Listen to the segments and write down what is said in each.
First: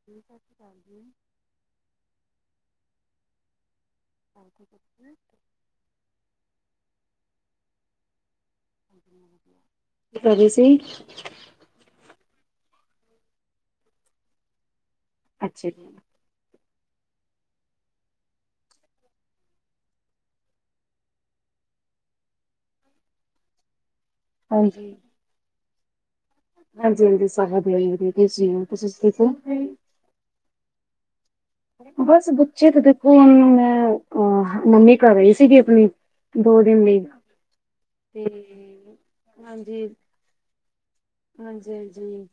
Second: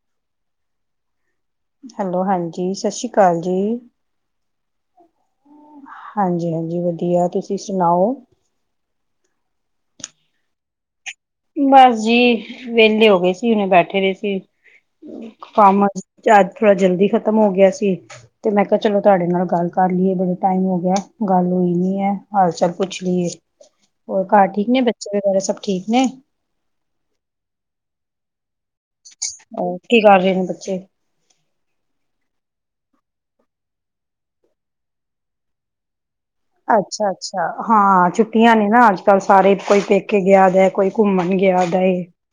[inaudible] Hello ਹਾਂਜੀ ਸਤਿ ਸ਼੍ਰੀ ਅਕਾਲ ਜੀ। [inaudible] ਹਾਂਜੀ-ਹਾਂਜੀ, ਵਧੀਆ ਤੁਸੀਂ ਸੁਣਾਓ ਕੀ ਕਰ ਰਹੇ ਸੀ। ਬਸ ਜੀ, ਵੇਲੇ ਹੋ ਗਏ ਸੀ, ਹੁਨ ਬੈਠੇ ਦੇ ਸੀ, ਅੱਛਾ ਕੰਮ ਜੀ। ਆ ਤੇ ਅੱਜ ਥੋੜ੍ਹਾ ਜਲਦੀ ਖ਼ਤਮ ਹੋ ਗਿਆ ਸੀ। ਤੇ ਮੈਂ ਕਿਹਾ ਚਲੋ ਤੁਹਾਡੇ ਨਾਲ ਗੱਲ ਕਰ ਲੀਏ ਬੜਾ ਟਾਈਮ ਹੋ ਗਿਆ, ਗੱਲ ਹੋਈ ਨੀ ਐ, ਹਾਲ-ਚਾਲ ਪੁੱਛ ਲੀਏ। ਔਰ ਘਰ ਠੀਕ ਨੇ, ਹਾਂਜੀ, ਬੱਚੇ ਵਗੈਰਾ ਸਭ ਠੀਕ ਨੇ? ਹਾਂਜੀ- ਹਾਂਜੀ ਸਾਰੇ ਵਧੀਆ ਜੀ ਵਧੀਆ, ਤੁਸੀਂ ਦਸੋ, ਤੁਸੀਂ ਠੀਕ ਓ? ਹੋਰ ਕੀ ਕਰ ਰੇ ਨੇ ਬੱਚੇ? ਬਸ ਬੱਚੇ ਤੇ ਦੇਖੋ ਹੁਨ ਮੈਂ ਅਹ ਮਮੀਂ ਘਰੇ ਈ ਸੀਗੀ ਅਪਨੀ। ਅੱਛਾ-ਅੱਛਾ, ਹਾਂ ਛੁੱਟੀਆਂ ਨੇ ਨਾ ਅੱਜ ਕੱਲ੍ਹ। ਸਾਰੇ, ਕੋਈ ਹਾਂਜੀ, ਪੇਕੇ ਗਿਆ ਦੈ ਕੋਈ ਘੁੰਮਨ ਗਿਆ ਹਾਂਜੀ, ਦਾ ਏ ਹਾਂਜੀ।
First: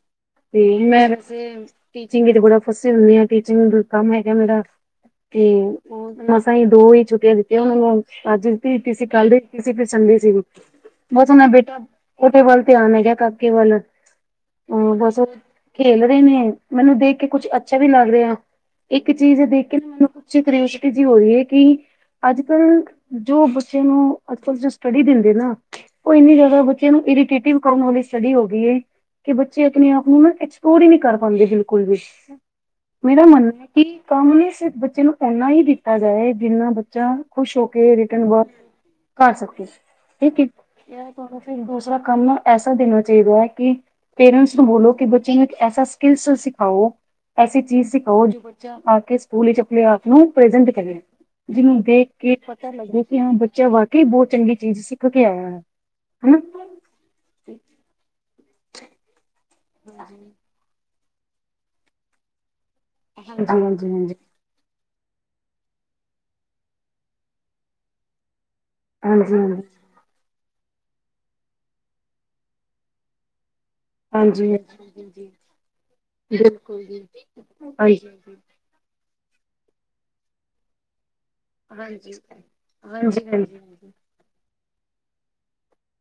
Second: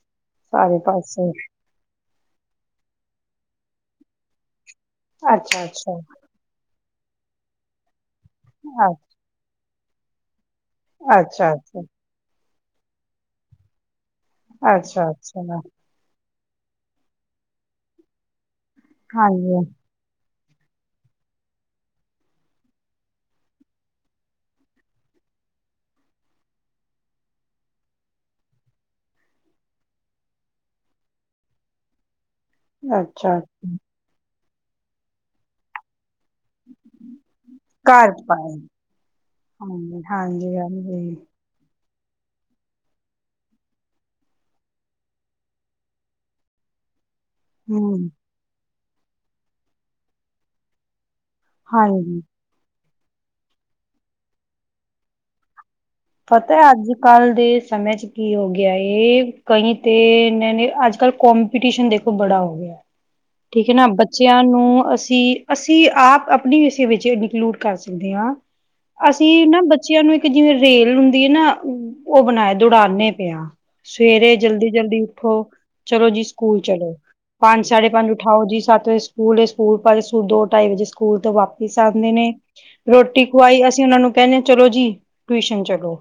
ਤੇ ਸਾਰੇ ਮੈਂ ਪਾਸੇ। ਵੈਸੇ ਟੀਚਿੰਗ ਚ ਬੜਾ ਫਸੀ ਹੁੰਨੀਂ ਆ, ਟੀਚਿੰਗ ਹੀ ਕੰਮ ਹੈਗਾ ਮੇਰਾ। ਤੇ ਅੱਛਾ ਅੱਛਾ ਮਸਾਂ ਹੀ ਦੋ ਹੀ ਛੁੱਟੀਆਂ ਦਿੱਤੀਆਂ ਉਹਨਾਂ ਨੂੰ, ਅੱਜ ਦਿੱਤੀ ਸੀ ਕੱਲ ਦੀ। [unintelligible] ਸੀ, ਬਸ ਨਾ ਅੱਛਾ ਅੱਛਾ ਬੇਟਾ ਉਹਦੇ ਵੱਲ ਧਿਆਨ ਨੀਂ ਗਿਆ ਕਾਕੇ ਵੱਲ। ਅ ਅੱਛਾ, ਬਸ ਅੱਛਾ, ਚਲੋ। ਖੇਲ ਰਏ ਨੇ ਮੈਨੂੰ ਦੇਖ ਕੇ ਕੁਛ ਅੱਛਾ ਵੀ ਲੱਗ ਰਿਆ ਇੱਕ ਚੀਜ਼ ਹਾਂਜੀ ਦੇਖ ਕੇ ਨਾ ਮੈਨੂੰ ਕੁ ਸ਼ਤਰੇਸ਼ ਜੀਜੀ ਹੋ ਰੀ ਐ ਕਿ। ਅੱਜ-ਕੱਲ ਜੋ ਬੱਚੇ ਨੂੰ ਅੱਜ-ਕੱਲ ਜੋ ਸਟੱਡੀ ਦਿੰਦੇ ਨਾ ਓ ਇੰਨੀ ਜੈਦਾ ਬੱਚਿਆਂ ਨੂੰ ਇਰੀਟੇਟਿਵ ਕੰਮ ਵਾਲੀ ਸੀ। ਸ਼ਡੀ ਹੋ ਗਈ ਏ ਕਿ ਬੱਚੇ ਆਪਣੇ ਆਪ ਨੂੰ ਨਾ ਐਕਸਪਲੋਰ ਈ ਨੲ ਕਰ ਪਾਂਦੇ ਬਿਲਕੁਲ ਵੀ। ਮੇਰਾ ਅੱਛਾ ਮੰਨਣਾ ਐ। ਕਿ ਕੰਮ ਹੀ ਬੱਚੇ ਨੂੰ ਇਨਾ ਹੀ ਦਿੱਤਾ ਜਾਏ ਜਿਹੜਾ ਬੱਚਾ ਖੁਸ਼ ਹੋ ਕੇ ਘਰ ਰਿਟਰਨ ਵ ਪਾਏ ਕਰ ਸਕੇ ਹਾਂਜੀ [unintelligible] ਹਾਂਜੀ ਹਾਂਜੀ ਫਿਰ ਦੂਸਰਾ ਕੰਮ ਐਸਾ ਚਾਹੀਦਾ ਕਿ ਪੇਰੈਂਟਸ ਨੂੰ ਬੋਲੋ ਕਿ ਬੱਚੇ ਨੂੰ ਇੱਕ ਐਸਾ ਸਕਿਲਸ ਸਿਖਾਓ ਐਸੀ ਚੀਜ਼ ਹਮ ਸਿਖਾਓ ਜੋ ਬੱਚਾ ਆ ਕੇ ਸਕੂਲ ਵਿਚ ਆਪਣੇ ਆਪ ਨੂੰ ਪ੍ਰਜੈਂਟ ਕਰੇ ਜਿਹਨੂੰ ਦੇਖ ਹਾਂਜੀ ਕੇ ਪਤਾ ਲੱਗੇ ਕਿ ਹਾਂ ਬੱਚਾ ਵਾਕਈ ਬਹੁਤ ਚੰਗੀ ਚੀਜ਼ ਸਿੱਖ ਕੇ ਆਇਆ ਆ। ਪਤਾ, ਅੱਜ-ਕੱਲ ਦੇ ਸਮੇਂ 'ਚ ਕੀ ਹੋ ਗਿਆ ਏ ਕਈ ਤੇ ਇੰਨੇ ਨੇ, ਅੱਜ-ਕੱਲ੍ਹ ਕਪੀਟੀਸ਼ਨ ਦੇਖੋ ਬੜਾ ਹੋ ਗਿਆ। ਹਾਂਜੀ ਹਾਂਜੀ ਹਾਂਜੀ ਠੀਕ ਏ ਨਾ, ਹਾਂਜੀ ਬੱਚਿਆਂ ਨੂੰ ਅਸੀਂ ਅਸੀਂ ਆਪ ਅਪਣੀ ਵਿਸ਼ੇ ਵਿੱਚ ਇਨਕਲੂਡ ਕਰ ਸਕਦੇ ਆਂ, ਅਸੀਂ ਨਾ ਬੱਚ ਬੱਚਿਆਂ ਨੂੰ ਇੱਕ ਜਿਵੇਂ ਰੇਲ ਹੁੰਦੀ ਏ ਨਾ, ਉਹ ਬਣਾਏ। ਦੋੜਾਂਦੇ ਪਏ ਆਂ। ਸਵੇਰੇ ਹਾਂਜੀ ਹਾਂਜੀ ਜਲਦੀ-ਜਲਦੀ ਹਾਂਜੀ ਉੱਠੋ। ਚਲੋ ਜੀ, ਸਕੂਲ ਬਿਲਕੁਲ ਚਲੋ। ਜੀ ਪੰਜ ਸਾਢੇ ਹਾਂਜੀ ਪੰਜ ਉਠਾਓ ਜੀ, ਸੱਤ ਵਜੇ ਸਕੂ ਸਕੂਲ ਏ ਸਕੂਲ [unintelligible] ਦੋ ਢਾਈ ਵਜੇ ਸਕੂਲ ਤੋਂ ਵਾਪਿਸ ਹਾਂਜੀ ਆਂਦੇ ਨੇ, ਹਾਂਜੀ ਰੋਟੀ ਹਾਂਜੀ ਹਾਂਜੀ ਹਾਂਜੀ ਹਾਂਜੀ ਹਾਂਜੀ ਖ਼ਵਾਈ ਅਸੀਂ ਓਨਾਂ ਨੂੰ ਕਹਿੰਦੇ ਚਲੋ ਜੀ ਟਿਊਸ਼ਨ ਚਲੋ,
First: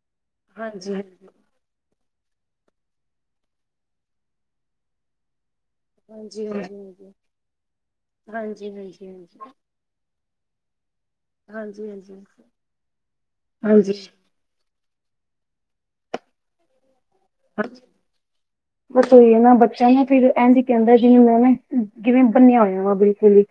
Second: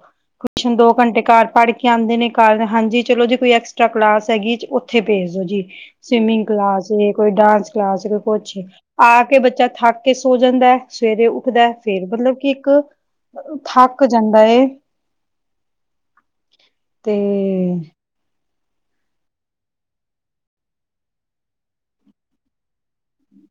ਟਿਊਸ਼ਨ ਦੋ ਹਾਂਜੀ ਘੰਟੇ ਘਰ ਪੜ੍ਹ ਕੇ ਕਹਿੰਦੇ ਨੇ ਘਰ, ਹਾਂਜੀ ਚਲੋ ਜੇ ਕੋਈ ਐਕਸਟ੍ਰਾ ਕਲਾਸ ਹੈਗੀ, ਉੱਥੇ ਭੇਜ ਦੋ ਜੀ। ਸਵੀਮਿੰਗ ਕਲਾਸ ਵੇ, ਕੋਈ ਡਾਂਸ ਕਲਾਸ ਵੇ, ਕੁਛ, ਹਾਂਜੀ ਹਾਂਜੀ ਆ ਕੇ ਹਾਂਜੀ ਬੱਚਾ ਥੱਕ ਕੇ ਸੋ ਜਾਂਦੈ। ਸਵੇਰੇ ਉੱਠਦੈ, ਹਾਂਜੀ ਫੇਰ ਮਤਲਬ ਕਿ ਇੱਕ ਉਥਾ ਹਾਂਜੀ [unintelligible] ਬਾ ਏ, ਤੇ ਬਸ ਏਹੀ ਏ ਨਾ, ਬੱਚਿਆ ਨੂੰ ਨਾ ਫਿਰ ਇਂਜ ਈ ਕਹਿੰਦੈ, ਜਿਹਨੂੰ ਐਵੇਂ ਜਿਵੇਂ ਬੰਨਿਆ ਹੋਇਆ ਵਾ ਬਿਲਕੁਲ ਹੀ।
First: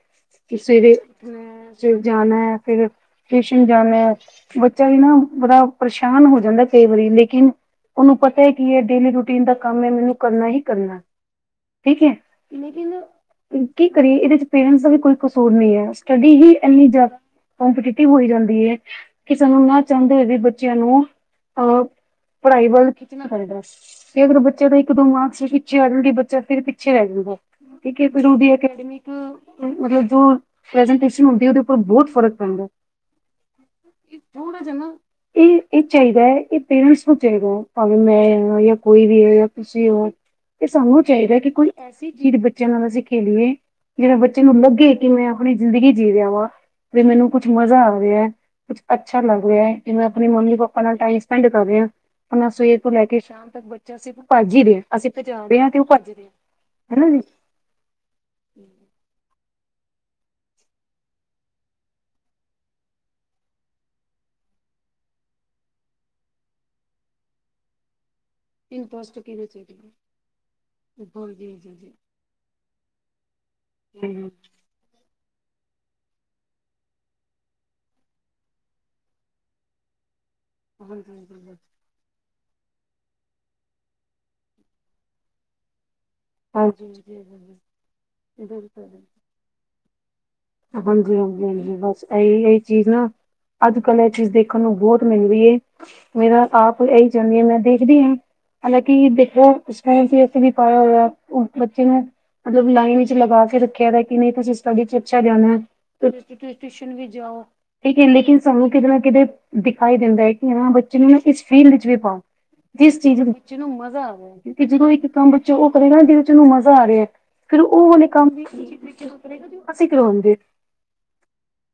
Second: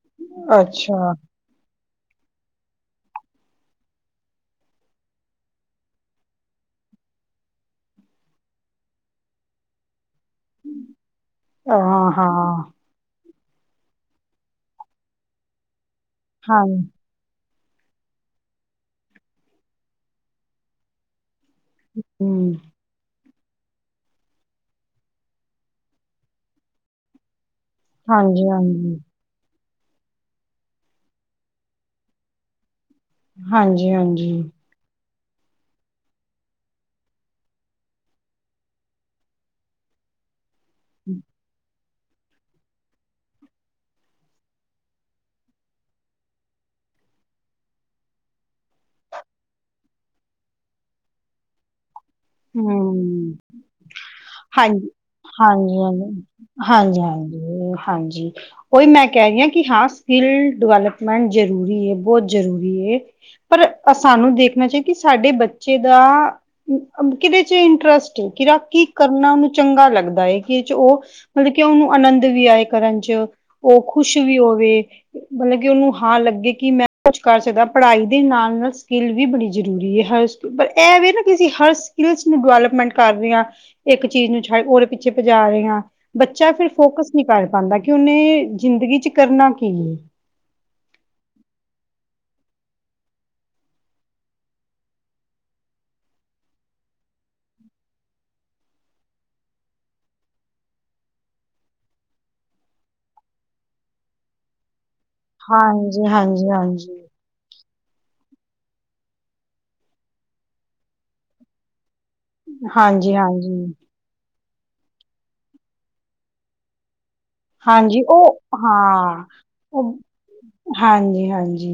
ਸਵੇਰੇ ਅੱਛਾ ਉੱਠਨਾ, ਸਵੇ ਜਾਨਾ ਐ, ਫਿਰ ਟਉਸ਼ਨ ਜਾਣਾ ਐ। ਬੱਚਾ ਵੀ ਨਾ ਬੜਾ ਪਰੇਸ਼ਾਨ ਹੋ ਜਾਂਦਾ ਕਈ ਵਾਰੀ ਲੇਕਿਨ ਉਨੂੰ ਪ ਤੇ ਕੀ ਏ ਡੇਲੀ ਰੂਟੀਨ ਦਾ ਕੰਮ ਐ ਮੈਨੂੰ ਕਰਨਾ ਈ ਕਰਨਾ ਠੀਕ ਐ ਹਾਂ, ਹਾਂ, ਲੇਕਿਨ ਕੀ ਕਰੀਏ ਇਹਦੇ ਚ ਪੇਰੈਂਟਸ ਦਾ ਵੀ ਕੋਈ ਕਸੂਰ ਨਹੀਂ ਹੈ ਸਟੱਡੀ ਹੀ ਹਾਂ, ਇਨੀ ਕੌਂਪੀਟਿਟੀ ਹੋਈ ਜਾਂਦੀ ਏ, ਕਿ ਸਾਨੂੰ ਨਾ ਚਾਹੁੰਦੇ ਹੋਏ ਵੀ ਬੱਚਿਆਂ ਨੂੰ ਅ, ਹੂੰ, ਪੜ੍ਹਾਈ ਵੱਲ ਕਰਦਾ, ਅਗਰ ਬੱਚੇ ਦਾ ਇੱਕ-ਦੋ ਮਾਰਕਸ ਵੀ ਪਿੱਛੇ ਆ ਜਾਣਗੇ, ਬੱਚਾ ਫਿਰ ਪਿੱਛੇ ਰਹਿ ਜਾਂਦਾ। ਠੀਕ ਹੈ ਫਰੂਦੀ ਹਾਂਜੀ-ਹਾਂਜੀ, ਅਕੈਡਮੀ ਚ ਮਤਲਬ ਜੋ ਪ੍ਰੈਜੇਂਟੇਸ਼ਨ ਹੁੰਦੀ ਏ, ਉਹਦੇ ਉੱਪਰ ਬਹੁਤ ਫ਼ਰਕ ਪੈਂਦਾ। ਈ ਹਾਂਜੀ-ਹਾਂਜੀ, ਥੋੜਾ ਜਾ ਨਾ, ਇਹ ਚਾਹੀਦਾ ਏ, ਇਹ ਪੇਰੈਂਟਸ ਨੂੰ ਚਾਹੀਦਾ। ਭਾਵੇਂ ਮੈਂ ਆਂ ਜਾਂ ਕੋਈ ਵੀ ਹੈ ਜਾਂ ਤੁਸੀਂ ਹੋ ਇਹ ਸਾਨੂੰ ਚਾਹੀਦਾ ਕਿ ਐਸੀ ਚੀਜ਼ ਬੱਚਿਆਂ ਨਾਲ ਅਸੀਂ ਖੇਲੀਏ, ਜਿਸ ਨਾਲ ਬੱਚਿਆਂ ਨੂੰ ਲੱਗੇ ਕਿ ਮੈਂ ਆਪਣੀ ਜ਼ਿੰਦਗੀ ਜੀ ਰਿਹਾ ਹਾਂ। ਤੇ ਮੈਨੂੰ ਕੁੱਝ ਮਜ਼ਾ ਆ ਰਿਹਾ। ਕੁਝ ਅੱਛਾ ਲੱਗ ਰਿਹਾ ਜਿਵੇਂ ਆਪਣੀ ਮੰਮੀ ਪਾਪਾ ਨਾਲ ਟਾਈਮ ਸਪੈਂਡ ਕਰ ਰਿਹਾ। ਆਪਣਾ ਸਵੇਰ ਤੋਂ ਲੈ ਕੇ ਹੂੰ। ਸ਼ਾਮ ਤੱਕ ਅਸੀਂ ਭੱਜ ਹੀ ਰਹੇ ਹਾਂਜੀ, ਆ ਅਸੀਂ ਭਜਾ ਰੇ ਆ ਹਾਂਜੀ, ਤੇ ਉਹ ਭੱਜ ਹਾਂਜੀ, ਰਹੇ ਹਾਂਜੀ, ਹਣਾ ਜੀ ਹਾਂਜੀ, ਹਾਂਜੀ, ਉਹੀ ਮੈਂ ਕਹਿ ਰਹੀ ਹਾਂ ਕਿ ਹਾਂ ਸਕਿੱਲ ਡਿਵੈਲਪਮੈਂਟ ਜ਼ਰੂਰੀ ਐ ਬਹੁਤ ਜ਼ਰੂਰੀ ਐ। ਪਰ ਸਾਨੂੰ ਦੇਖਣਾ ਚਾਹੀਦਾ ਕਿ ਸਾਡੇ ਬੱਚੇ ਦਾ ਕਿਹਦੇ ਚ ਇੰਟਰਸਟ ਕਿਹੜਾ ਕੀ ਇੰਟਰਸਟ ਕਰਨਾ ਕਿਹਦੇ ਉਹਨੂੰ ਚ ਹੈ? ਚੰਗਾ ਲੱਗਦਾ ਐ ਕਿਦੇ ਚ ਉਹ ਹਾਂਜੀ ਮਤਲਬ ਕਿ ਹਾਂਜੀ ਉਹਨੂੰ ਅਨੰਦ ਵੀ ਆਏ ਕਰਨ ਚ ਉਹ ਖੁਸ਼ ਵੀ ਹੋਵੇ। ਮਤਲਬ ਕਿ ਉਹਨੂੰ ਹਾਂ ਲੱਗੇ ਕਿ ਮੈਂ ਕੁਝ ਕਰ ਸਕਦਾ ਪੜ੍ਹਾਈ ਦੇ ਨਾਲ ਨਾਲ ਸਕਿੱਲ ਵੀ ਬੜੀ ਜ਼ਰੂਰੀ ਆ। ਪਰ ਇਹ ਵੇ ਨਾ ਕਿਸੀ ਹਰ ਸਕਿਲ ਨੂੰ ਡਿਵੈਲਪਮੈਂਟ ਕਰ ਰਹੇ ਹਾਂ ਇੱਕ ਚੀਜ਼ ਨੂੰ ਛੱਡ ਉਹਦੇ ਪਿੱਛੇ ਭਜਾ ਰਹੇ ਹਾਂ। ਬੱਚਾ ਫਿਰ ਹਾਂਜੀ ਫੋਕਸ ਨਹੀਂ ਕਰ ਹਾਂਜੀ ਪਾਂਦਾ ਕਿ ਉਹਨੇ ਜ਼ਿੰਦਗੀ ਬਿਲਕੁਲ ਵਿੱਚ ਕਰਨਾ ਕੀ ਐ। ਹਾਂਜੀ- ਹਾਂਜੀ -ਹਾਂਜੀ ਬਸ ਇਹੀ- ਇਹੀ ਚੀਜ਼ ਨਾ ਅੱਜ ਕੱਲ ਇਹ ਚੀਜ਼ ਦੇਖਣ ਨੂੰ ਬਹੁਤ ਮਿਲਦੀ ਏ ਮੇਰਾ ਆਪ ਇਹੀ ਚਾਹੁੰਦੀ ਹਾਂ ਮੈਂ ਦੇਖਦੀ ਹਾਂ ਹਲਾ ਕਿ ਦੇਖੋ ਉਸੇ ਵੀ ਏਸੇ ਪਾਇਆ ਹੋਇਆ ਬੱਚੇ ਨੇ ਮਤਲਬ ਲਾਈਨ ਵਿੱਚ ਲਗਾਕੇ ਰੱਖਿਆਦਾ ਕਿ ਨਹੀਂ ਤੁਸੀਂ ਸਟ‌੍ਡੀ'ਚ ਛ ਜਾਨਾ, ਹਾਂਜੀ, ਤੁਸ ਹਾਂਜੀ, ਤੁਸੀਂ ਟਿਊਸ਼ਨ ਹਾਂਜੀ। ਵੀ ਜਾਓ। ਠੀਕ ਹੈ, ਲੇਕਿਨ ਸਾਨੂੰ ਕਿਤੇ ਨਾ ਕਿਤੇ ਦਿਖਾਈ ਦਿੰਦਾ ਹੈ ਕਿ ਹਾਂ, ਬੱਚੇ ਨੂੰ ਨਾ ਇਸ ਫੀਲਡ ਵਿੱਚ ਵੀ ਪਾਵਾਂ। ਜਿਸ ਹਾਂਜੀ, ਚੀਜ਼ ਨੂੰ, ਵਿੱਚ ਨੂੰ ਹਾਂਜੀ, ਮਜ਼ਾ ਆਵੇ ਕਿਉਂਕਿ ਜਦੋਂ ਇੱਕ ਕੰਮ ਬੱਚੇ ਉਹ ਕਰੇਗਾ ਜਿਹਦੇ ਵਿੱਚ ਉਹਨੂੰ ਮਜ਼ਾ ਆ ਰਿਹਾ ਹੈ ਫਿਰ ਉਹ ਹਾਂਜੀ ਹੁਣੇ ਕੰਮ ਉਹ ਹਾਂ ਅਸੀਂ ਉਹ ਕਰਵਾਉਂਦੇ ਹਾਂਜੀ -ਹਾਂਜੀ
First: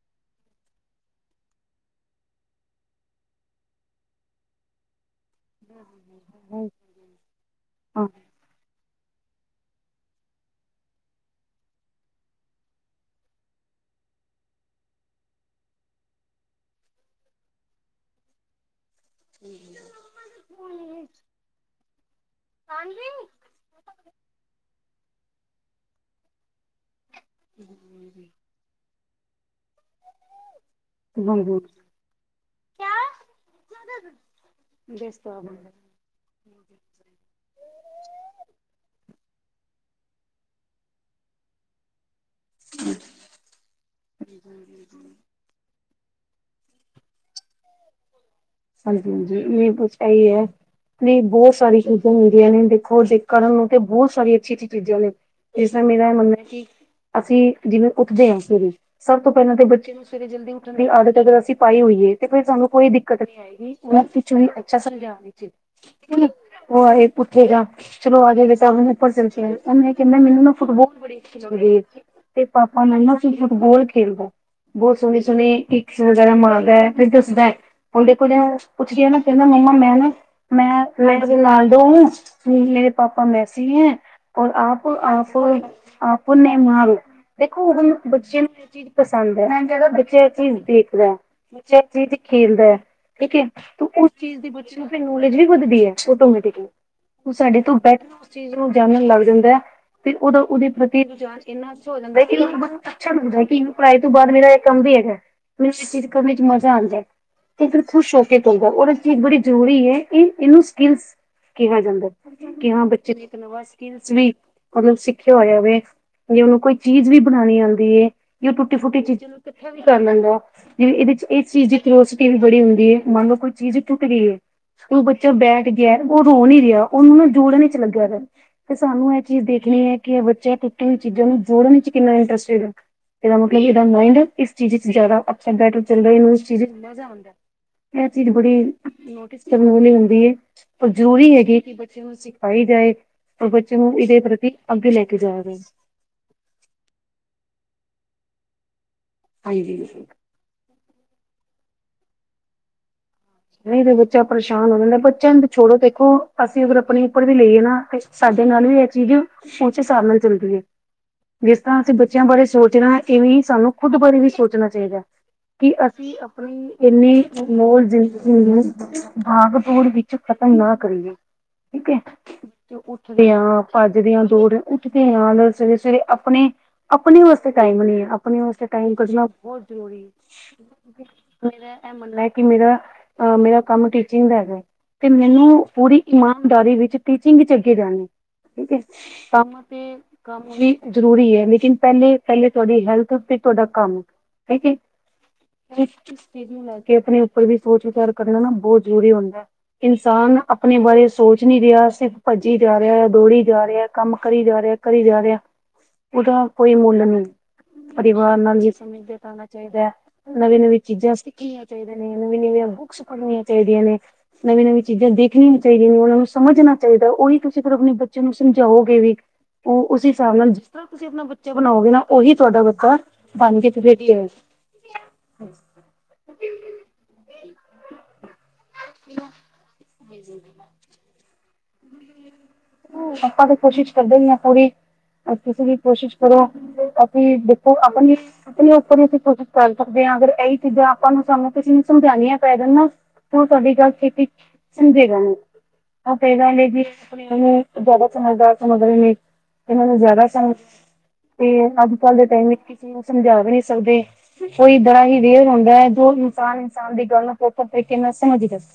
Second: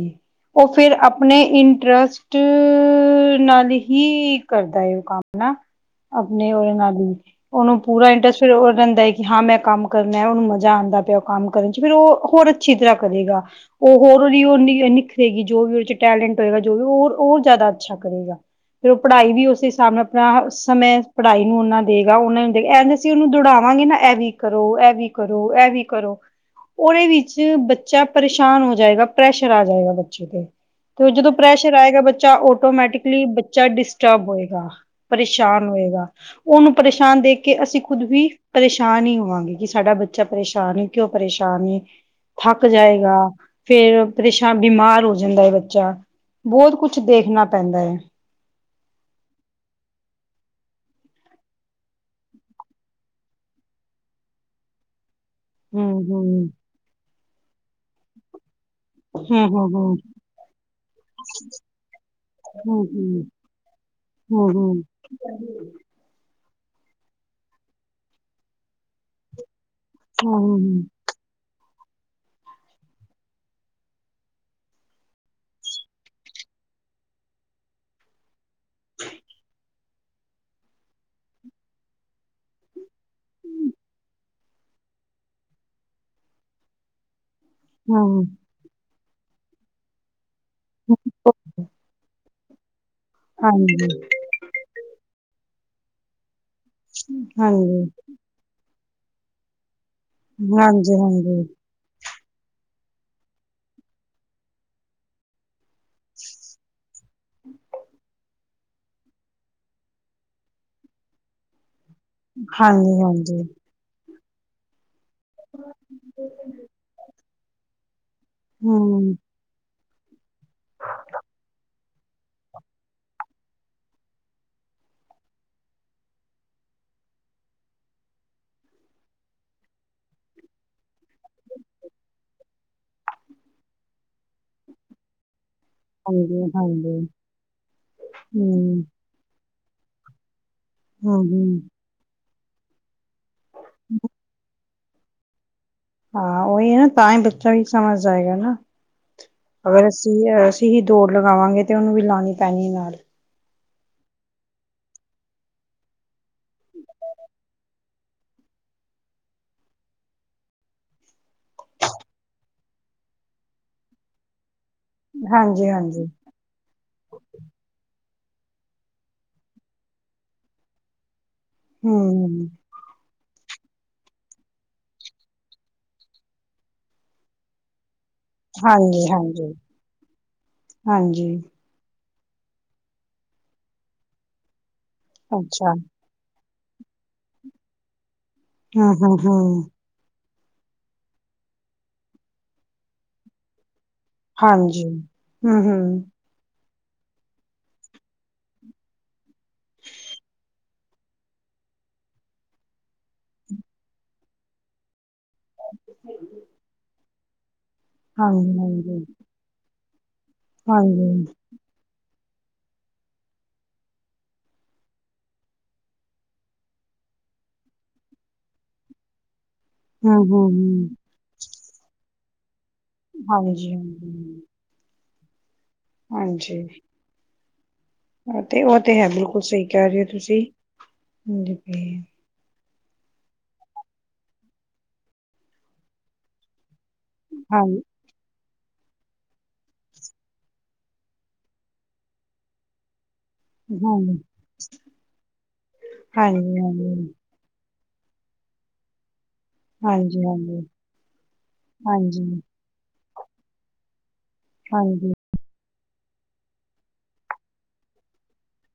ਉਹ ਫਿਰ ਆਪਣੇ ਇੰਟਰਸਟ ਨਾਲ ਹੀ ਕਰਦਾ ਹੈ ਉਹ ਕੰਮ ਹਨਾ, ਆਪਣੇ ਉਹਦੇ ਨਾਲ ਹੀ, ਉਹਨੂੰ ਹਾਂ ਪੂਰਾ ਇੰਟਰਸਟ ਫਿਰ ਉਹ ਦਿੰਦਾ ਹੈ ਕਿ ਹਾਂ ਮੈਂ ਕੰਮ ਕਰਨਾ ਹੁਣ ਮ ਜਾਂ ਆਉਂਦਾ ਪਾਇਆ ਉਹ ਕੰਮ ਕਰਨ 'ਚ ਫਿਰ ਉਹ ਹੋਰ ਅੱਛੀ ਤਰ੍ਹਾਂ ਕਰੇਗਾ ਉਹ ਹੋਰ ਉਹ ਉਹ ਨਿੱਖਰੇ ਜੋ ਵੀ ਉਹਦੇ ਚ ਟੈਲੈਂਟ ਹੋਏਗਾ ਜੋ ਵੀ ਹੋਰ ਜਿਆਦਾ ਅੱਛਾ ਕਰੇਗਾ ਫਿਰ ਉਹ ਪੜ੍ਹਾਈ ਵੀ ਉਸ ਹਿਸਾਬ ਨਾਲ ਆਪਣਾ ਸਮੇਂ ਪੜ੍ਹਾਈ ਨੂੰ ਉਹਨਾਂ ਦੇਏਗਾ ਉਹਨਾਂ ਨੂੰ ਦੇ ਐਂ ਅਸੀਂ ਜੇ ਉਹਨੂੰ ਦੋੜਾਵਾਂਗੇ ਨਾ ਐ ਵੀ ਕਰੋ, ਐ ਵੀ ਕਰੋ, ਐ ਵੀ ਕਰੋ ਉਹਦੇ ਵਿੱਚ ਬੱਚਾ ਪ੍ਰੇਸ਼ਾਨ ਹੋ ਜਾਏਗਾ, ਪਰੈਸ਼ਰ ਆ ਜਾਏਗਾ ਬ ਜਦੋਂ ਪ੍ਰੈਸ਼ਰ ਹਾਂਜੀ। ਆਏਗਾ ਬੱਚਾ ਆਟੋਮੈਟਿਕਲੀ ਬੱਚਾ ਡਿਸਟਰਬ ਹੋਏਗਾ ਬੇਸਤ ਆਪ ਪਰੇਸ਼ਾਨ ਹੋਏਗਾ ਉਹਨੂੰ ਪਰੇਸ਼ਾਨ ਦੇਖ ਕੇ ਅਸੀਂ ਖੁਦ ਵੀ ਪਰੇਸ਼ਾਨ ਹੀ ਹੋਵਾਂਗੇ ਕਿ ਸਾਡਾ ਬੱਚਾ ਕਿਉਂ ਪਰੇਸ਼ਾਨ ਏ, ਕਿਉਂ ਪਰੇਸ਼ਾਨ ਏ ਥੱਕ ਜਾਏਗਾ, ਫਿਰ ਪਰੇਸ਼ਾਨ ਬਿਮਾਰ ਹੋ ਜਾਂਦਾ ਹੈ ਬੱਚਾ ਬਹੁਤ ਕੁੱਝ ਦੇਖਣਾ ਪੈਂਦਾ ਹੈ ਹਾਂਜੀ- ਹਾਂਜੀ, ਬਿਲਕੁਲ ਸਹੀ ਹੈ ਨਹੀਂ ਬਹੁਤ ਸਾਰੀ ਚੀਜ਼ਾਂ ਮਿਲ ਦੀਆ ਨੇ ਦੇਖੋ ਜੇ ਕਰਨ ਨੂੰ ਤਾਂ ਬਹੁਤ ਸਾਰੀ ਅੱਛੀ- ਅੱਛੀ ਚੀਜ਼ਾਂ ਨੇ ਇਸ ਤਰ੍ਹਾਂ ਹਮ ਮੇਰਾ ਮੰਨਣਾ ਹੈ ਹਮ ਕਿ ਅਸੀਂ ਜਿਵੇਂ ਉਠਦੇ ਹਾਂ ਸਵੇਰੇ ਸਭ ਤੋਂ ਪਹਿਲਾਂ ਤਾਂ ਹਮ ਬੱਚੇ ਹਮ ਨੂੰ ਸਵੇਰੇ ਜਲਦੀ ਉਠਣ ਦੀ ਆਦਤ ਅਗਰ ਅਸੀਂ ਪਾਈ ਹੋਈ ਏ ਤੇ ਫਿਰ ਸਾਨੂੰ ਕੋਈ ਦਿੱਕਤ ਹਮ ਨਹੀਂ ਉਹ ਪਿਛੋ ਹਮ ਅੱਛਾ ਹਮ ਸਮਝਾਉਣ ਵਿਚ ਉਹ ਆਏ ਪੁੱਠੇਗਾ, ਚਲੋ ਆਜੋਦੇ ਵਿੱਚ ਭ ਉਹਨੇ ਕਹਿੰਦਾ ਹਮ ਮੈਨੂੰ ਨਾ ਹਮ ਫੁੱਟਬਾਲ ਬੜੀ ਅੱਛੀ ਲਗਦੀ ਏ ਤੇ ਪਾਪਾ ਨੂੰ ਕਹਿੰਦਾ ਵੀ ਫੁੱਟਬਾਲ ਖੇਲੋ ਬਹੁਤ ਸੋਹਣੇ -ਸੋਹਣੇ ਇਕ ਸੁਝਾਅ ਮਾਰਦਾ ਹੈ, ਫਿਰ ਦੱਸਦਾ ਹੈ। ਹੁਣ ਦੇਖੋ ਜੇ ਪੁੱਛਦੀ ਹਾਂ ਨਾ ਕਹਿੰਦਾ ਮੰਮਾ ਮੈਂ ਨੀ ਮੈਂ ਰੋਨਾਲਡੋ ਹੁ ਮੇਰੇ ਪਾਪਾ ਮੈਸੀ ਹੈ ਔਰ ਆਪ, ਆਪ ਆਪਨੇ ਮਾਰੋ ਦੇਖੋ ਹੁਣ ਹਮ ਬੱਚੇ ਨੂੰ ਇਹ ਚੀਜ਼ ਪਸੰਦ ਹੈ ਬੱਚੇ ਇਹ ਚੀਜ਼ ਦੇਖਦਾਂ ਹਮ ਬੱਚੇ ਇਹ ਚੀਜ਼ ਖੇਲਦਾ ਹੈ ਕਿਉਂਕਿ ਹਾਂਜੀ ਉਸ ਚੀਜ਼ ਦੀ ਬੱਚੇ ਨੂੰ ਫਿਰ ਨੌਲੇਜ ਵੀ ਵੱਧਦੀ ਹੈ ਆਟੋਮੈਟਿਕਲੀ ਉਹ ਸਾਡੇ ਤੋਂ ਹਾਂਜੀ ਬੈਠ ਚੀਜ਼ ਨੂੰ ਜਾਨਨ ਲੱਗ ਜਾਂਦਾ ਹੈ ਤੇ ਉਹਦਾ ਉਹਦੇ ਪ੍ਰਤੀ ਹਾਂਜੀ-ਹਾਂਜੀ, ਵਿਚਾਰ ਇੰਨਾ ਹੋ ਜਾਂਦਾ ਕਿ ਬ ਅੱਛਾ ਮਿਲਦਾ ਹੈ ਕਿ ਪੜਾਈ ਤੋਂ ਬਾਦ ਮੇਰਾ ਇਹ ਕੰਮ ਵੀ ਹੈਗਾ ਉਸ ਚੀਜ਼ ਕਰਨ ਚ ਮਜ਼ਾ ਆਉਂਦਾ ਇਧਰ ਖੁਸ਼ ਹੋ ਕੇ ਪਾਉਦਾ ਇਹ ਚੀਜ਼ ਬੜੀ ਜ਼ਰੂਰੀ ਹੈ ਇਹਨੂੰ ਸਕੀਲਸ ਕਿਹਾ ਜਾਂਦਾ ਕਿ ਹਾਂ ਬੱਚੇ ਨੇ ਇੱਕ ਹਾਂਜੀ-ਹਾਂਜੀ, ਨਵਾਂ [unintelligible] ਸਕਿਲਸ ਵੀ, ਮਤਲਬ ਸਿੱਖਿਆ ਹੋਇਆ ਹੋਵੇ ਜੇ ਉਹਨੂੰ ਕੋਈ ਚੀਜ਼ ਵੀ ਬਣਾਉਣੀ ਆਉਂਦੀ ਹੈ ਵੀ ਉਹ ਟੁੱਟੀ ਫੁੱਟੀ ਹੂੰ, ਚੀਜ਼ਾਂ ਨੂੰ ਕਿੱਥੇ ਵੀ ਕਰ ਲੈਂਦਾ ਵ ਜਿਵੇ ਇਹਦੇ 'ਚ ਇਸ ਚੀਜ਼ ਦੀ ਥ ਪੀੜ ਬੜੀ ਹੁੰਦੀ ਹੈ ਮੰਨ ਲਉ ਕੋਈ ਚੀਜ਼ ਟੁਟ ਗਈ ਹੈ ਤੇ ਉਹ ਬੱਚਾ ਬੈਠ ਗਿਆ ਉਹ ਰੋ ਨੀ ਰਿਹਾ ਉਹਨੂੰ ਨਾ ਜੋੜਨ ਚ ਲੱਗਿਆ ਵਾ ਤੇ ਸਾਨੂੰ ਇਹ ਚੀਜ਼ ਦੇਖਣੀ ਹੈ ਕਿ ਬੱਚੇ ਟੁਟੀ ਹੋਈ ਚੀਜ਼ਾਂ ਨੂੰ ਜੋੜਨ ਵਿਚ ਕਿੰਨਾ ਇੰਟਰਸਟਿਡ ਹੈ ਇਹਦਾ ਮਤਲਬ ਇਹਦਾ ਮਾਇੰਡ ਇਸ ਚੀਜ਼ ਜਿਆਦਾ ਅਬਸੈਟ [unintelligible] ਚੱਲ ਰਿਨੂੰ ਚੀਜ਼ ਹਾਂਜੀ-ਹਾਂਜੀ, ਇਹ ਚੀਜ਼ ਬੜੀ ਹੂੰ, ਨੋਟਿਸ ਕਰਨ ਵਾਲੀ ਹੁੰਦੀ ਹੈ ਪਰ ਜਰੂਰੀ ਹੂੰ-ਹੂੰ, ਹੈਗੀ ਕਿ ਬੱਚੇ ਨੂੰ ਸਿਖਾਈ ਜਾਏ ਤੇ ਬੱਚੇ ਨੂੰ ਇਹਦੇ ਪ੍ਰਤੀ ਅੱਗੇ ਲੈ ਕੇ ਜਾਇਆ ਜਾਏ ਹਾਂ ਉਹੀ ਹੈ ਨਾ ਤਾਂ ਹੀ ਬੱਚਾ ਵੀ ਸਮਝ ਆਏਗਾ ਨਾ, ਹਾਂਜੀ ਅਗਰ ਅਸੀਂ ਅ ਅਸੀਂ ਹੀ ਦੋੜ ਲਗਾਵਾਂਗੇ ਤੇ ਉਹਨੂੰ ਵੀ ਲਾਉਣੀ ਪੈਣੀ ਨਾਲ ਨਹੀਂ ਤੇ ਬੱਚਾ ਪਰੇਸ਼ਾਨ ਹੋ ਜਾਂਦਾ ਬੱਚੇ ਨੂੰ ਛੋੜੋ ਦੇਖੋ ਅਸੀਂ ਅਗਰ ਆਪਣੇ ਉਪਰ ਵੀ ਲਈਏ ਨਾ ਤੇ ਸਾਡੇ ਨਾਲ ਵੀ ਇਹ ਚੀਜ਼ਾ ਉਸੇ ਹਿਸਾਬ ਨਾਲ ਚੱਲਦੀ ਹੈ ਜਿਸ ਤਰ੍ਹਾਂ ਅਸੀਂ ਬੱਚਿਆਂ ਬਾਰੇ ਸੋਚਣੇ ਹਾਂ ਇਹ ਵੇਂ ਸਾਨੂੰ ਖੁਦ ਬਾਰੇ ਵੀ ਸੋਚਣਾ ਚਾਹੀਦਾ ਹੈ ਕਿ ਹਾਂਜੀ-ਹਾਂਜੀ, ਅਸੀਂ ਆਪਣੀ ਇਹਨੀਂ ਅਨਮੋਲ ਜ਼ਿੰਦਗੀ ਭਆਗਦੋੜ ਵਿੱਚ ਖ਼ਤਮ ਨਾ ਕਰੀਏ ਠੀਕ ਹੂੰ ਹੈ ਤੇ ਉੱਠਦੇ ਹਾਂ ਭੱਜਦੇ ਹਾਂ ਦੋਰ ਉੱਠਦੇ ਹਾਂ ਸਵੇਰੇ ਸਵੇਰੇ ਆਪਣੇ ਆਪਣੇ ਵਾਸਤੇ ਟਾਈਮ ਨਹੀਂ ਹੈ ਆਪਣੇ ਵਾਸਤੇ ਟਾਈਮ ਹਾਂਜੀ-ਹਾਂਜੀ, ਕੱਢਣਾ ਹਾਂਜੀ, ਬਹੁਤ ਜ਼ਰੂਰੀ ਹੈ ਹਾਂਜੀ ਹਾਂਜੀ ਮੇਰਾ ਇਹ ਮੰਨਣਾ ਹੈ ਕਿ ਮੇਰਾ ਅ ਮੇਰਾ ਕੰਮ ਟੀਚਿੰਗ ਦਾ ਹੈਗਾ ਤੇ ਮੈਨੂੰ ਅੱਛਾ, ਪੂਰੀ ਇਮਾਨਦਾਰੀ ਵਿੱਚ ਟੀਚਿੰਗ ਚ ਅੱਗੇ ਜਾਣੇ ਠੀਕ ਹੈ ਕੰਮ ਹੂੰ-ਹੂੰ-ਹੂੰ, ਤੇ ਕੰਮ ਵੀ ਜ਼ਰੂਰੀ ਹੈ ਲੇਕਿਨ ਪਹਿਲੇ ਪਹਿਲੇ ਤੁਹਾਡੀ ਹੈਲਥ ਤੇ ਤੁਹਾਡਾ ਕੰਮ ਹੈਕੇ ਹਾਂਜੀ, ਹੂੰ-ਹੂੰ, ਚੀਜ਼ ਨੂੰ ਲੈ ਕੇ ਆਪਣੇ ਉੱਪਰ ਵੀ ਸੋਚ ਕਰਨਾ ਨਾ ਬਹੁਤ ਜ਼ਰੂਰੀ ਹੁੰਦਾ ਹੈ ਇਨਸਾਨ ਆਪਣੇ ਬਾਰੇ ਸੋਚ ਨਹੀਂ ਰਿਹਾ ਸਿਰਫ ਭੱਜੀ ਜਾ ਰਿਹਾ ਦੌੜੀ ਜਾ ਰਿਹਾ ਕੰਮ ਕਰੀ ਜਾ ਰਿਹਾ ਕਰੀ ਜਾ ਰਿਹਾ ਉਹਦਾ ਕੋਈ ਮੁੱਲ ਨਹੀਂ ਪਰਿਵਾਰ ਨਾਲ ਹੀ ਹਾਂਜੀ-ਹਾਂਜੀ, ਸਮਝ ਤਾਂ ਆਉਣਾ ਚਾਹੀਦਾ ਹੈ ਨਵੀ ਨਵੀਂ ਹਾਂਜੀ, ਚੀਜ਼ਾਂ ਸਿੱਖ ਨਵੀਂ ਨਵੀਆਂ ਬੁੱਕਸ ਪੜ੍ਹਨੀਆਂ ਚਾਹੀਦੀਆਂ ਨੇ ਨਵੀਂ ਨਵੀਂ ਚੀਜ਼ਾਂ ਦੇਖਣੀਆਂ ਚਾਹੀਦੀਆਂ ਨੇ ਉਹਨਾਂ ਨੂੰ ਸਮਝਣਾ ਚਾਹੀਦਾ ਉਓਹੀ ਤੁਸੀਂ ਆਪਣੇ ਬੱਚੇ ਨੂੰ ਸਮਝਾਓਗੇ ਵੀ ਉਹ ਉਸ ਹਿਸਾਬ ਨਾਲ ਜਿਸ ਤਰ੍ਹਾਂ ਹੂੰ-ਹੂੰ-ਹੂੰ, ਤੁਸੀਂ ਆਪਣਾ ਬੱਚਾ ਬਣਾਓਗੇ ਨਾ ਉਹੀ ਤੁਹਾਡਾ ਬੱਚਾ ਬਣ ਕੇ ਤੇ ਫੇਟ ਆ ਹਾਂਜੀ-ਹਾਂਜੀ, ਹਾਂਜੀ ਹ ਹਾਂ ਤੇ ਉਹ ਤੇ ਹੈ ਬਿਲਕੁਲ ਸਹੀ ਕਹਿ ਰਹੇ ਹੋ ਤੁਸੀਂ ਆਪਾਂ ਤਾਂ ਕੋਸ਼ਿਸ਼ ਕਰਦੇ ਹੀ ਹ ਪੂਰੀ ਤੁਸੀਂ ਵੀ ਕੋਸ਼ਿਸ਼ ਕਰੋ ਕਿ ਦੇਖੋ ਹਾਂਜੀ ਆਪ ਉੱਪਰ ਹੀ ਅਸੀਂ ਕੋਸ਼ਿਸ਼ ਕਰ ਸਕਦੇ ਹਾਂ ਅਗਰ ਇਹੀ ਚੀਜ਼ਾਂ ਆਪਾਂ ਨੂੰ ਸਾਨੂੰ ਕਿਸੇ ਨੂੰ ਸਮਝਉਣੀਆਂ ਪੈ ਜਾਣ ਨਾ ਤਾਂ ਸਾਡੀ ਗੱਲ ਹਾਂਜੀ, ਸੇ਼ਤੀ ਸਮਝੇਗਾ ਆਪ ਕ ਇਹ ਹਾਂਜੀ, ਗੱਲ ਜੀ ਹਾਂਜੀ, ਆਪ ਇਹਨੂੰ ਜ਼ਿਆਦਾ ਸਮਝਦਾਰ ਸਮਗਰੀ ਨੇ ਇਹਨਾਂ ਨੂੰ ਹਾਂਜੀ, ਜ਼ਿਆਦਾ ਹਾਂਜੀ, ਸਮਝ ਤੇ ਅੱਜ ਕੱਲ ਦੇ ਹਾਂਜੀ, ਟਾਈਮ ਕਿਸੇ ਨੂੰ ਸਮਝਾ ਵੀ ਨੀ ਸਕਦੇ ਕੋਈ ਇਦਰ ਹਾਂਜੀ, ਹੀ ਕਲੀਅਰ ਹੁੰਦਾ ਹੈ ਜੋ ਇਨਸਾਨ ਇਨਸਾਨ ਦੀ ਗੱਲ ਫੇਕੇ ਮ ਸਮਝ ਹੀ ਦੱਸ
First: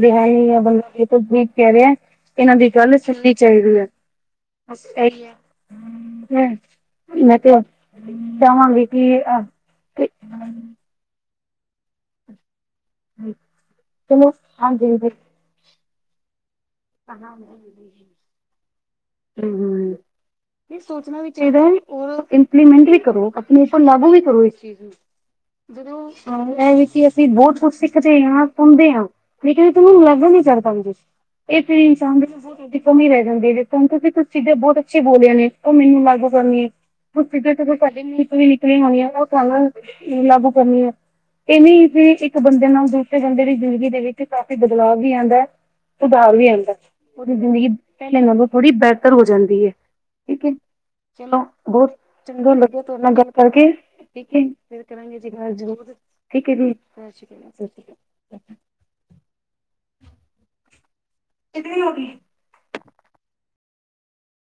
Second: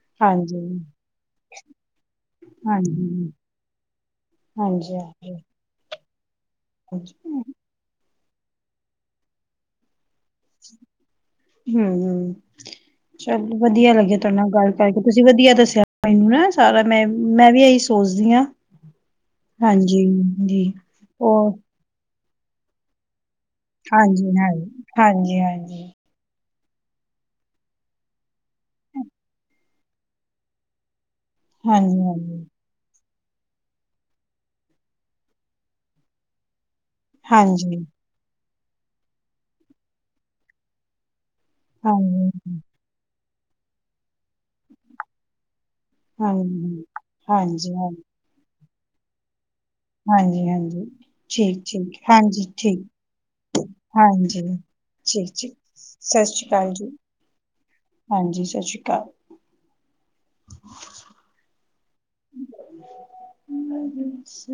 ਦਿਹਾ ਹੀ ਆ ਹਾਂਜੀ, ਬੰ ਇਹ ਗਤ ਕਹਿ ਰਿਹਾ ਇਹਨਾਂ ਦੀ ਗੱਲ ਸੁਣਨੀ ਹਾਂਜੀ, ਚਾਹੀਦੀ ਹੈ ਹਾਂਜੀ, ਇਹੀ ਹੈ ਹਾਂਜੀ, ਮੈਂ ਹਾਂਜੀ। ਤੇ ਚਵਾਂਗੀ ਕਿ ਹਮ ਹਮ ਚੱਲ ਵਧੀਆ ਲੱਗਿਆ ਚਲੋ ਤੁਹਾਡੇ ਨਾਲ ਗੱਲ ਕਰਕੇ ਹਾਂਜੀ ਤੁਸੀਂ ਵਧੀਆ ਦੱਸਿਆ ਮੈਨੂੰ ਨਾ ਸਾਰਾ ਮੈਂ ਹਮ ਮੈਂ ਵੀ ਇਹੀ ਸੋਚਦੀ ਹਾਂ ਹਮ ਹਾਂਜੀ ਜ ਹੋਰ ਇਪਲੀਮੈਂਟ ਵੀ ਕਰੋ ਆਪਣੇ ਉਪਰ ਲਾਗੂ ਵੀ ਹਾਂਜੀ, ਕਰੋ ਇਸ ਹਾਂਜੀ, ਚੀ ਹਾਂਜੀ, ਹਾਂਜੀ, ਨੂੰਦ ਹਾਂ ਇਹ ਵੀ ਕਿ ਅਸੀਂ ਬਹੁਤ ਕੁਛ ਸਿੱਖਦੇ ਹਾਂ ਘੁੰਮਦੇ ਹਾਂ ਲੇਕਿਨ ਤ ਲੱਗ ਨੀ ਚੜਦਾਦੀ ਇਹਥੇ ਹਾਂਜੀ, ਚਦੇ ਹਾਂਜੀ। ਹੀ ਰਹਿ ਜਾਂਦੀ ਹੈ ਜਿਸ ਤੁਸੀਂਛ ਚੀਜ਼ਾਂ ਬਹੁਤ ਅੱਛੀਆਂ ਬੋਲੀਆਂ ਨੇ ਉਹ ਮੈਨੂੰ ਲਾਗੂ ਕਰਨੀਏ ਕੁਛ ਚੀਜ਼ਾਂ ਹਾਂਜੀ, ਹਾਂਜੀ, ਸਾਡੇ ਮੂੰਹ ਚੋਂ ਹੀ ਨਿਕਲੀਆਂ ਹੁੰਦੀਆਂ ਨੇ ਉਹ ਲਾਗੂ ਕਰਨੀਆਂ ਹੁੰਦੀਆਂ ਨੇ ਇਵੇ ਸੀ ਇੱਕ ਹਾਂਜੀ, ਬੰਦੇ ਨਾਲ ਦੂਸਰੇ ਬੰਦੇ ਦੀ ਜ਼ਿੰਦਗੀ ਦੇ ਵਿੱਚ ਕਾਫ਼ੀ ਬਦਲਾਵ ਵੀ ਆਉਂਦਾ ਸੁਧਾਰ ਵੀ ਆਉਂਦਾ ਹਾਂਜੀ, ਉਹਦੀ ਜ਼ਿੰਦਗੀ ਹਾਂਜੀ, ਪਹਿਲੇ ਨਾਲੋਂ ਥੋੜ੍ਹੀ ਬਿਹਤਰ ਹੋ ਜਾਂਦੀ ਹੈ ਠੀਕ ਹਾਂਜੀ, ਹੈ ਹਾਂਜੀ। ਚਲੋ ਠੀਕ, ਬਹੁਤ ਠੀਕ, ਹਾਂਜੀ, ਚੰਗਾ ਠੀਕ। ਲੱਗਿਆ ਤੁਹਾਡੇ ਨਾਲ ਗੱਲ ਕਰਕੇ ਠੀਕ ਹੈ ਹਾਂਜੀ, ਫਿਰ ਕਰਾਂਗੇ ਜੀ ਗੱਲ ਜ਼ੂਰ ਠੀਕ ਹੈ ਜੀ ਸਤ ਸ਼ ਸਤ ਸ਼੍ਰੀ ਕ [unintelligible] ਕਿਧ ਵੀ ਹੋ ਗਈ ਅੱਛਾ